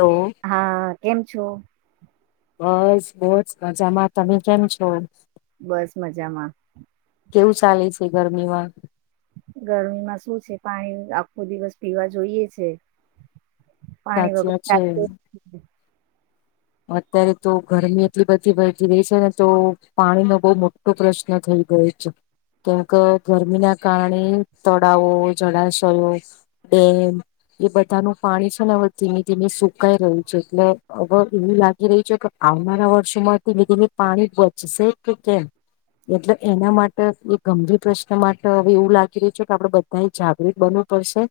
Hello હા કેમ છો બસ બસ મજામાં તમે કેમ છો બસ મજામાં કેવું ચાલે છે ગરમીમાં ગરમીમાં શું છે પાણી આખો દિવસ પીવા જોઈએ છે પાણી સાચી વગર વાત છે ચાલતું જ નથી. અત્યારે તો ગરમી એટલી બધી વધી રહી છે ને તો પાણીનો બહુ મોટો પ્રશ્ન થઈ ગયો છે કેમ ક ગરમીના કારણે તળાવો જળાશયો ડેમ એ બધાનું પાણી છે ને હવે ધીમે ધીમે સુકાઈ રહ્યું છે એટલે અગર એવું લાગી રહ્યું છે કે આવનારા વર્ષોમાં ધીમે ધીમે પાણી બચશે કે કેમ એટલ એના માટે એ ગંભીર પ્રશ્ન માટ હવે એવું લાગી રહ્યું છે કે આપડે બધાએ જાગૃત બનવું પડશે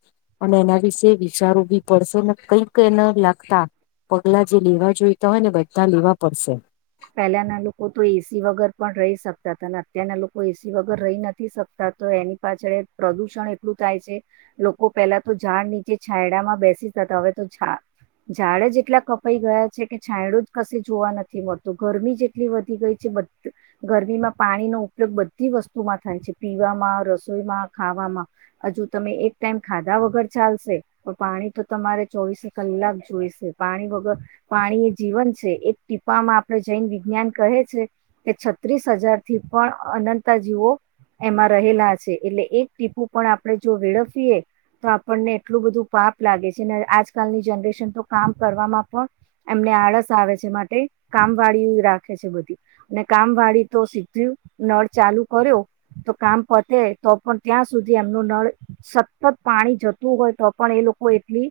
અને એના વિશે વિચારવું બી પડશે ને કઈક એને લાગતા પગલા જે લેવા જોઈતા હોય ને બધા લેવા પડશે પહેલાના લોકો તો એસી વગર પણ રહી સકતાતા ન અત્યારના લોકો એસી વગર રહી નથી શકતા તો એની પાછળ પ્રદુષણ એટલું થાય છે લોકો પેલા તો ઝાડ નીચે છાંયડામાં બેસી જતા હતા હવે તો ઝાડ જ એટલા કપાઈ ગયા છે કે છાંયડો જ કશે જોવા નથી મળત તો ગરમી જ એટલી વધી ગઈ છે બધ ગરમીમાં પાણીનો ઉપયોગ બધી વસ્તુમાં થાય છે પીવામાં રસોઈમાં ખાવામાં હજુ તમે એક ટાઈમ ખાધા વગર ચાલશે પણ પાણી તો તમારે ચોવીસે કલાક જોઈશે પાણી વગર પાણી એ જીવન છે એક ટીપામાં જૈન વિજ્ઞાન કહે છે કે છત્રીસ હજાર થી પણ અનતાજીવો એમાં રહેલા છે એટલે એક ટીપુ પણ આપણે જો વેળફીએ તો આપણને એટલું બધું પાપ લાગે છે ને આજકાલની જનરેશન તો કામ કરવામાં પણ એમને આળસ આવે છે માટે કામ વાળી રાખે છે બધી અને કામ વાળી તો સીધું નળ ચાલુ કર્યો તો કામ પતે તો પણ ત્યાં સુધી એમનું નળ સતત પાણી જતું હોય તો પણ એ લોકો એટલી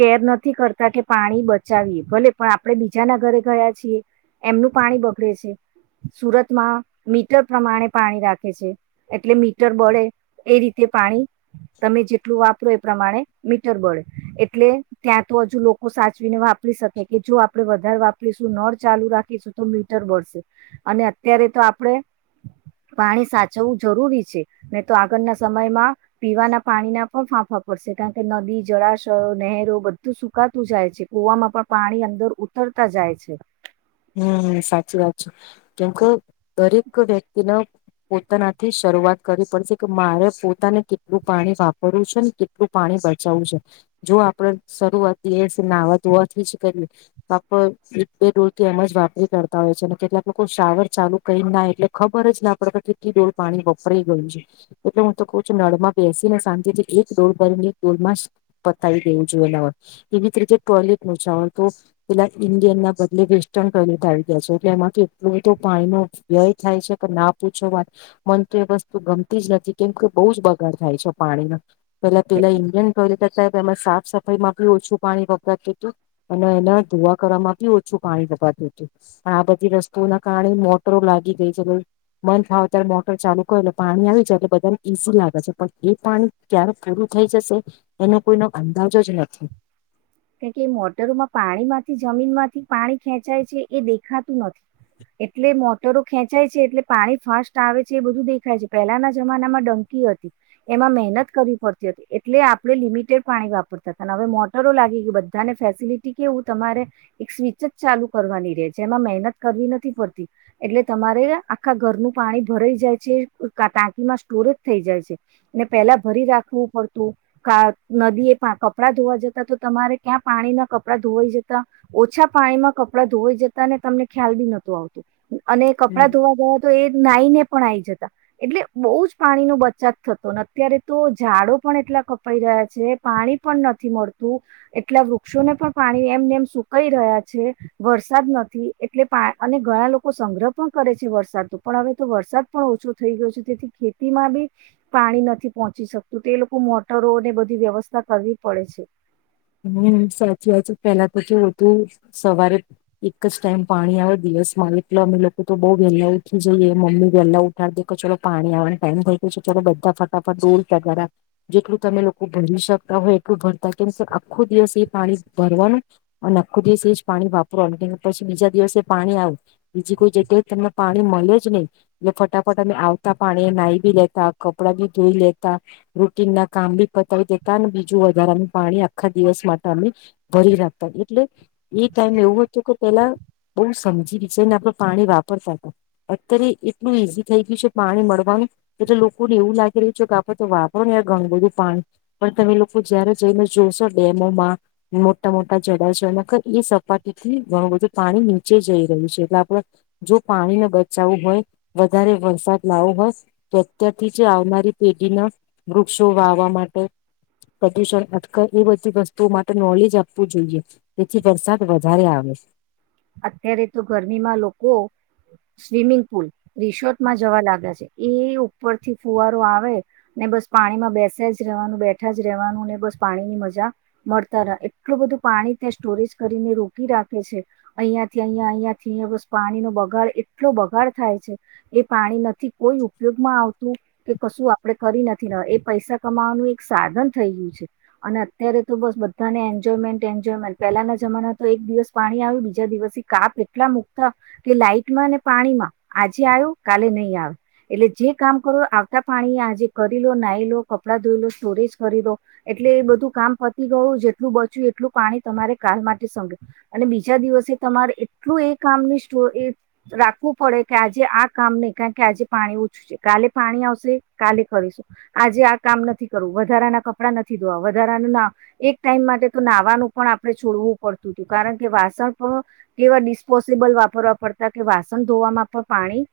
કેર નથી કરતા કે પાણી બચાવીએ ભલે પણ આપડે બીજાના ઘરે ગયા છીએ એમનું પાણી બગડે છે સુરતમાં મીટર પ્રમાણે પાણી રાખે છે એટલે મીટર બળે એ રીતે પાણી તમે જેટલું વાપરો એ પ્રમાણે મીટર બળે એટલે ત્યાં તો હજુ લોકો સાચવીને વાપરે રી શકે કે જો આપડે વધાર ધાર વાપરશું નળ ચાલુ રાખીશું તો મીટર બળશે અને અત્યારે તો આપડે પાણી સાચવવું જરૂરી છે નહી તો આગળના સમયમાં પીવાના પાણીના પણ ફાંફા પડશે કારણ કે નદી જળાશયો નહેરો બધું સુકાતું જાય છે કુવામાં પણ પાણી અંદર ઉતરતા જાય છે છે હમ સાચી વાત છે કેમક દરેક વ્યક્તિના પોતાનાથી શરૂઆત કરવી પડશે કે મારે પોતાને કેટલું પાણી વાપરવું છે ન કેટલું પાણી બચાવવું છે જો આપડે શરૂઆત દિવસે નાહવા ધોવાથી જ કરીએ તો આપડ એક બે ડોલ કે એમ જ વાપરી કાઢતા હોય છ ન કેટલાક લોકો શાવર ચાલુ કરી ન નાય એટલે ખબર જ ના પડ કે કેટલી ડોલ પાણી વપરઈ ગયું છે એટલે હું તો કઉ છું નળમાં બેસી ને શાંતિ થી એક ડોલ ભરીને એક ડોલમાં જ પતાઈ દેવું જોઈઅ નાવાનું એવી જ રીતે ટોયલેટ નું શાવર તો પેલા ઇન્ડિયન ના બદલે વેસ ટન ટોયલેટ આવી ગયા છે એટલે એમાંથી એટલું તો પાણીનો વ્યય થાય છે કે ના પૂછો વાત મન તો એ વસ્તુ ગમતી જ નથી કેમ કે બહુ જ બગાડ થાય છ પાણીનો પેલા પેલા ઈન્ડિયન ટોયલેટ હતા એમાં સાફ સફાઈમાં બી ઓછું પાણી વગરાતું તું અને એના ધોવા કરવામા બી ઓછું પાણી વપરાતું તું આ બધી વસ્તુઓ ના કારણે મોટરો લાગી ગઈ છે એટલે મન ફાવત્યારે મોટર ચાલુ કર એટલે પાણી આવી જાય એટલે બધાન ઈઝી લાગે છ પણ એ પાણી ક્યારે પૂરું થઈ જશે એનો કોઈનો અંદાજ જ નથી કારણ કે એ મોટરોમાં પાણીમાંથી જમીન માંથી પાણી ખેંચાય છે એ દેખાતું નથી એટલે મોટરો ખેંચાય છે એટલે પાણી ફાસ્ટ આવે છે એ બધું દેખાય છે પહેલાના જમાનામાં ડંકી હતી એમાં મહેનત કરવી પડતી હતી એટલે આપડે લિમિટેડ પાણી વાપરતા હતા અને હવે મોટરો લાગી ગ બાને ફેસિલિટી કેવું તમારે એક સ્વિચ જ ચાલુ કરવાની રહે જેમાં મહેનત કરવી નથી પડતી એટલે તમારે આખા ઘરનું પાણી ભરાઈ જાય છે ટાંકીમાં સ્ટોરેજ થઈ જાય છે ને પહેલા ભરી રાખવું પડતું નદી એ કપડા ધોવા જતા તો તમારે ક્યાં પાણી ના કપડાં ધોવાઈ જતા ઓછા પાણીમાં કપડા ધોવાઈ જતા ને તમને ખ્યાલ બી નહતું આવતું અને કપડાં ધોવા ગયા તો એ જ નાઈ ને પણ આવીઈ જતા એટલે બહુ જ પાણી નો બચત થતો. અત્યારે તો ઝાડો પણ એટલા કપાઈ રહ્યા છે પાણી પણ નથી મળતું એટલા વૃક્ષોને પણ પાણી એમને એમ સુકાઈ રહ્યા છે વરસાદ નથી એટલે પા અને ઘણા લોકો સંગ્રહ પણ કરે છે વરસાદ ન પણ હવે તો વરસાદ પણ ઓછો થઈ ગયો છે તેથી ખેતીમાં બી પાણી નથી પહોંચી શકતું તે એ લોકો મોટરોને બધી વ્યવસ્થા કરવી પડે છે. હમ સાચી વાત પેલા તો કેું હતું સવારે એક જ ટાઈમ પાણી આવે દિવસ માં એટલે અમે લોકો તો બઉ વેલા ઉઠી જઈએ મમ્મી વેહેલા ઉઠાડી દે કે ચાલલો પાણી આવવાને ટાઈમ થઈ ગયો છે ચાલો બધા ફટાફટ દોડ પગારા જેટલું તમે લોકો ભરી શકતા હોય એટલું ભરતા કેમ આખો દિવસ પાણી ભરવાનું અને આખું દિવસે એ પાણી વાપરવાનું પછી બીજા દિવસે એ પાણી આવ બીજી કોઈ જગ્યાએ તમને પાણી મળે જ નહી એટલે ફટાફટ અમે આવતા પાણી ના બી લેતા કપડાં બી ધોઈ લેતા રૂટીન ના કામ બી પતાવી દેતા બીજું વધારે અ પાણી આપ આખા દિવસ માટે અમે ભરી રાખતા એટલે એ ટાઈમ એવું હતો કે પેલા બહુ સમજી વિચારી ને આપડણે પાણી વાપરતા હતા. અત્યારે એટલું ઈઝી થઈ ગયું છે પાણી મળવાનું એટલે લોકોને એવું લાગી રહ્યું છે કે આપડે તો વાપરો ને ઘણું બધું પાણી પણ તમે લોકો જયારે જઈને જોશો ડેમોમાં મોટા મોટા જળાશયોમાં એ સપાટી થી ઘણું બધું પાણી નીચે જઈ રહ્યું છે એટલે આપડે જો પાણીને બચાવવું હોય વધારે વરસાદ લાવો હોય તો અત્યારથી જ આવનારી પેઢીના વૃક્ષો વાવવા માટે, પ્રદુષણ અટક એ બધી વસ્તુઓ માટે નોલેજ આપવું જોઈએ જેથી વરસાદ વધારે આવે. અત્યારે તો ગરમીમાં લોકો સ્વિમિંગ પુલ રિસોર્ટમાં જવા લાગ્યા છે. એ ઉપરથી ફુવારો આવે ને બસ પાણીમાં બેસ જ રહેવાનું બેઠા જ રહેવાનું ને બસ પાણીની મજા મળતા રહે એટલું બધું પાણી ત્યાં સ્ટોરેજ કરીને રોકી રાખે છે અહિયાંથી અહંયા અહિયાં થી અહીયા બસ પાણીનો બગાડ એટલો બગાડ થાય છે એ પાણી નથી કોઈ ઉપયોગમાં આવતું કે કશું આપડણે કરી નથી એ પૈસા કમાવાનું એક સાધન થઈ ગયું છે અને અત્યારે તો બસ બધાને એન્જોયમેન્ટ એન્જોયમેન્ટ પહેલાના જમાના તો એક દિવસ પાણી આવ્યું બીજા દિવસ કાપ એટલા મુકતા કે લાઈટમાં પાણીમાં આજે આવ્યો કાલે નહી આવે એટલે જે કામ કરો આવતા પાણી આજે કરી લો નાી લો કપડા ધોઈ લો સ્ટોરેજ કરી લો એટલે એ બધું કામ પતી ગયું જેટલું બચ્યું એટલું પાણી તમારે ક માટે સમભ્યું અને બીજા દિવસ તમારે એટલું એ કામ ની સ્ટ રાખવું પડે કે આજે આ કામ નહી કારણ કે આજે પાણી ઓછું છે કાલે પાણી આવશે કાલે કરીશું આજે આ કામ નથી કરવું વધારાના કપડા નથી ધોવા વધારાનું ના એક ટાઈમ માટે તો નાહવાનું પણ આપણે છોડવું પડતું હતયું કારણ કે વાસણ કેવા ડિસ્પોઝબલ વાપરવા પડતા કે વાસણ ધોવામાં પણ પાણી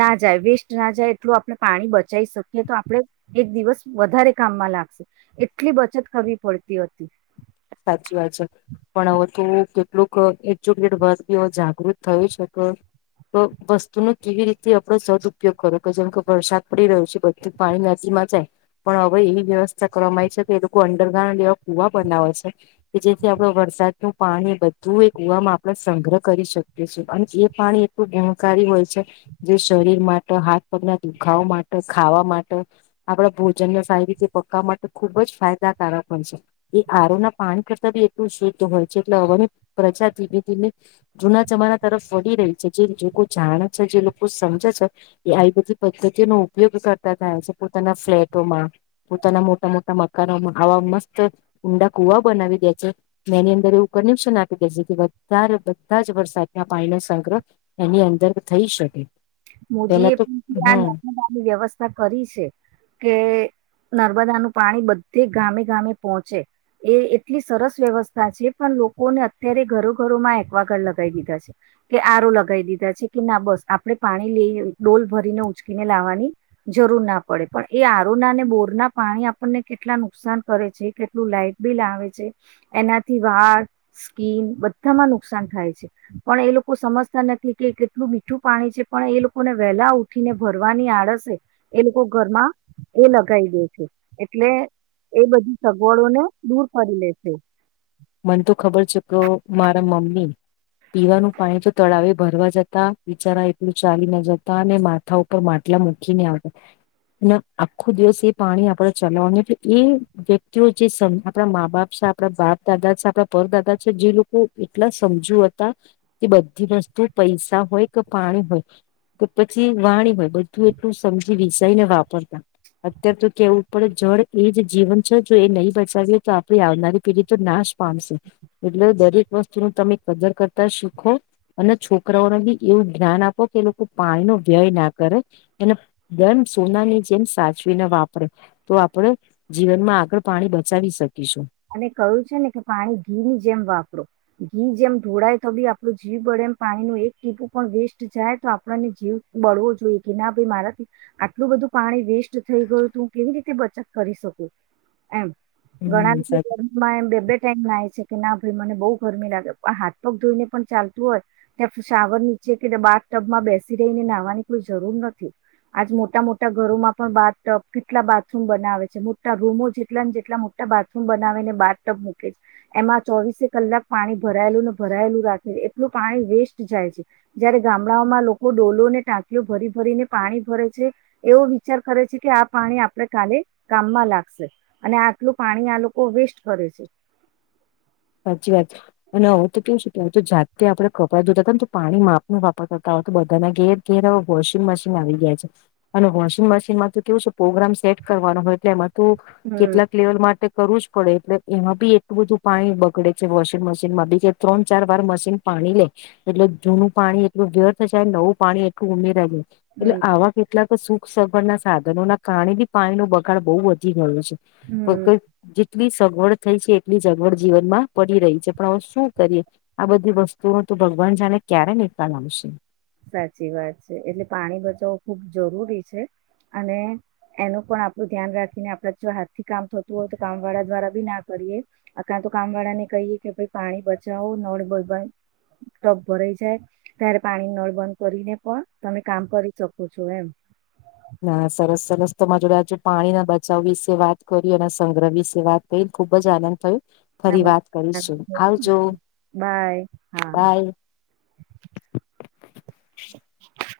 ના જાય વેસ્ટ ના જાય એટલું આપણે પાણી બચી શકીએ તો આપણે એક દિવસ વધારે કામમાં લાગશે એટલી બચત કરવી પડતી હતી. સાચી વાત છે પણ હવે તો કેટલુંક એ ચોકલેટ વર્ બી જાગૃત થય શકે તો વસ્તુ ન કેવી રીતે આપડો સદ ઉપયોગ કરો કે જેમ કે વરસાદ પડી રહ્યો છે બધું પાણી નદીમાં જાય પણ હવે એવી વ્યવસ્થા કરવામાં આવી છે કે એ લોકો અંડરગ્રાઉન્ડ એવા કુવા બનાવે છે કે જેથી આપણે વરસાદનું પાણી બધું એ કુવામાં આપણે સંગ્રહ કરી શકીએ છ અને એ પાણી એટલું ગણકારી હોય છે જે શરીર માટે, હાથ-પગના દુખાવ માટે, ખાવા માટે, આપડા ભોજનને સારી રીતે પકવવા માટે ખુબ જ ફાયદાકારક હો છે. એ આરોના પાણી કરતા બી એટલું શુદ્ધ હોય છે એટલે હવાની પ્રજા ધીમે ધીમે જૂના જમાના તરફ વળી રહી છે જે લોકો જાણે છે જે લોકો સમજે છે એ આવી બધી પદ્ધતિનો ઉપયોગ કરતા થાય છે પોતાના ફ્લેટોમાં પોતાના મોટા મોટા મકાનોમાં આવા મસ્ત ઊંડા કુવા બનાવી દે છે એની અંદર એવું કનેક્શન આપી દે છે કે વધારે બધા જ વરસાદના પાણીનો સંગ્રહ એની અંદર થઈ શકે. મોદી પેલા એ તો પણ હમ આ નની વ્યવસ્થા કરી છે કે નર્મદાનું પાણી બધે ગામે ગામે પહોંચે એ એટલી સરસ વ્યવસ્થા છે પણ લોકોને અત્યારે ઘરો ઘરોમાં એકવાગાર લગાવી દીધા છે કે આરો લગાવી દીધા છે કે ના બસ આપણેે પાણી લ ડોલ ભરીને ઉચકીને લાવવાની જરૂર ના પડે પણ એ આરોના અને બોરના પાણી આપણને કેટલા નુકસાન કરે છે કેટલું લાાઈટ બિલ આવે છે એનાથી વાળ સ્કીન બધામાં નુકસાન થાય છે પણ એ લોકો સમજતા નથી કે કેટલું મીઠું પાણી છે પણ એ લોકોને વહેલા ઉઠીને ભરવાની આળસે એ લોકો ઘરમાં એ લગાઈ દે છે એટલે એ બધી સગવડોને દૂર કરી લે છે. મને તો ખબર છે કે મારા મમ્મી પીવાનું પાણી તો તળાવે ભરવા જતા બિચારા એટલું ચાલી ના જતા અને માથા ઉપર માટલા મૂકીને આવતા અને આખો દિવસ એ પાણી આપણે ચલાવાનું એ વ્યક્તિઓ જે આપણા મા બાપ છે આપણા બાપ દાદા છે આપણા પરદાદા છે જે લોકો એટલા સમજુ હતા કે બધી વસ્તુ પૈસા હોય કે પાણી હોય કે પછી વાણી હોય બધું એટલું સમજી વિસાઈને વાપરતા. અત્ય્યારે તો કેવું પડે જળ એ જ જીવન છે જો એ નહી બચાવીએ તો આપડી આવનારી પીઢી તો નાશ પામશે એટલે દરેક વસ્તુ ન તમે કદર કરતા શીખો અને છોકરાઓને બી એવું જ્ઞાન આપો કે લોકો પાણીનો વ્યય ના કરે અને દમ સોનાની જેમ સાચવીને વાપરે તો આપણે જીવનમાં આગળ પાણી બચાવી શકીશું. અને કહ્યું છે ને કે પાણી ઘી ની જેમ વાપરો ઘી જેમ ધોળાય તો બી આપણું જીવ બળે એમ પાણી ન એક ટીપું પણ વેસ્ટ જાય તો આપણને જીવ બળવો જોઈએ કે ના ભાઈ મારાથી આટલું બધું પાણી વેસ્ટ થઈ ગયું તો હું કેવી રીતે બચત કરી શકું એમ. ઘણા હમ. સાચી બે ટાઈમ નાય છે કે ના ભાઈ મને બહુ ગરમી લાગે હાથ પગ ધોઈને પણ ચાલતું હોય ત્યાં શાવર નીચે કે બાથ ટબમાં બેસી રહીને નાહવાની કોઈ જરૂર નથી. આજ મોટા મોટા ઘરોમાં પણ બાથ ટબ કેટલા બાથરૂમ બનાવે છે મોટા રૂમો જેટલા ને જેટલા મોટા બાથ બાર ટબ મૂકે છે એમાં ચોવીસે કલાક પાણી ભરાયેલું ને ભરાયેલું રાખે છે એટલું પાણી વેસ્ટ જાય છે. જયારે ગામડાઓમાં લોકો ડોલોને ટાંકીઓ ભરી ભરીને પાણી ભરે છે એવો વિચાર કરે છે કે આ પાણી આપડ કાલે કામમાં લાગશે અને આટલું પાણી આ લોકો લોકો વેસ્ટ કરે છે. સાચી વાત છે અને હવેું તો કેવું છે કે હ તો જાતે આપડણે કપડાં ધોતા હતાને પાણી માપનો વાપર કરતા હોય તો બધાના ઘેર ઘેર વોશિંગ મશીન આવી ગયા છે અને વોશિંગ મશીનમાં તો કેવું છે પ્રોગ્રામ સેટ કરવાનો હોય તો એમાં તો હમ કેટલાક લેવલ માટે કરવું જ પડે એટલે એમાં બી એટલું બધું પાણી ઉકડે છે વોશિંગ મશીનમાં બી કે ત્રણ ચાર વાર મશીન પાણી લે એટલે જૂનું પાણી એટલું ઘેર થશેાય નવું પાણી એટલું ઉમેરા જાય એટલે હમ આવા કેટલાક સુખ ના સાધનો ના કારણે બી પાણી ન બગાડ બહુ વધી ગયો હમ છે. જેટલી સગવડ થઈ છે એટલી સગવડ જીવનમાં પડી રહી છે. પણવે શું કરીએ આ બધી વસ્તુઓ તો ભગવાન જાને ક્યારે નિકાલ આવશે. સાચી વાત છે એટલે પાણી બચાવવું ખુબ જરૂરી છે અને એનું પણ આપડું ધ્યાન રાખીને આપડા જો હાથ થી કામ થતું હોય તો કામ વાળા દ્વારા બી ના કરીએ [inaudible] તો કામ વાળા ને કહીએ કે ભાઈ પાણી બચાવો નળ બબ ટપ ભરાઈ જાય ત્યારે પાણી નળ બંધ કરીને પણ તમે કામ કરી શકો છો એમ. ના સરસ સરસ તોમાં જોડયા છ પાણીના બચાવ વિશે વાત કરી અને સંગ્રહ વિશે વાત કરી ખુબ જ આનંદ થયું. [unintelligible] બાય હા. બાય.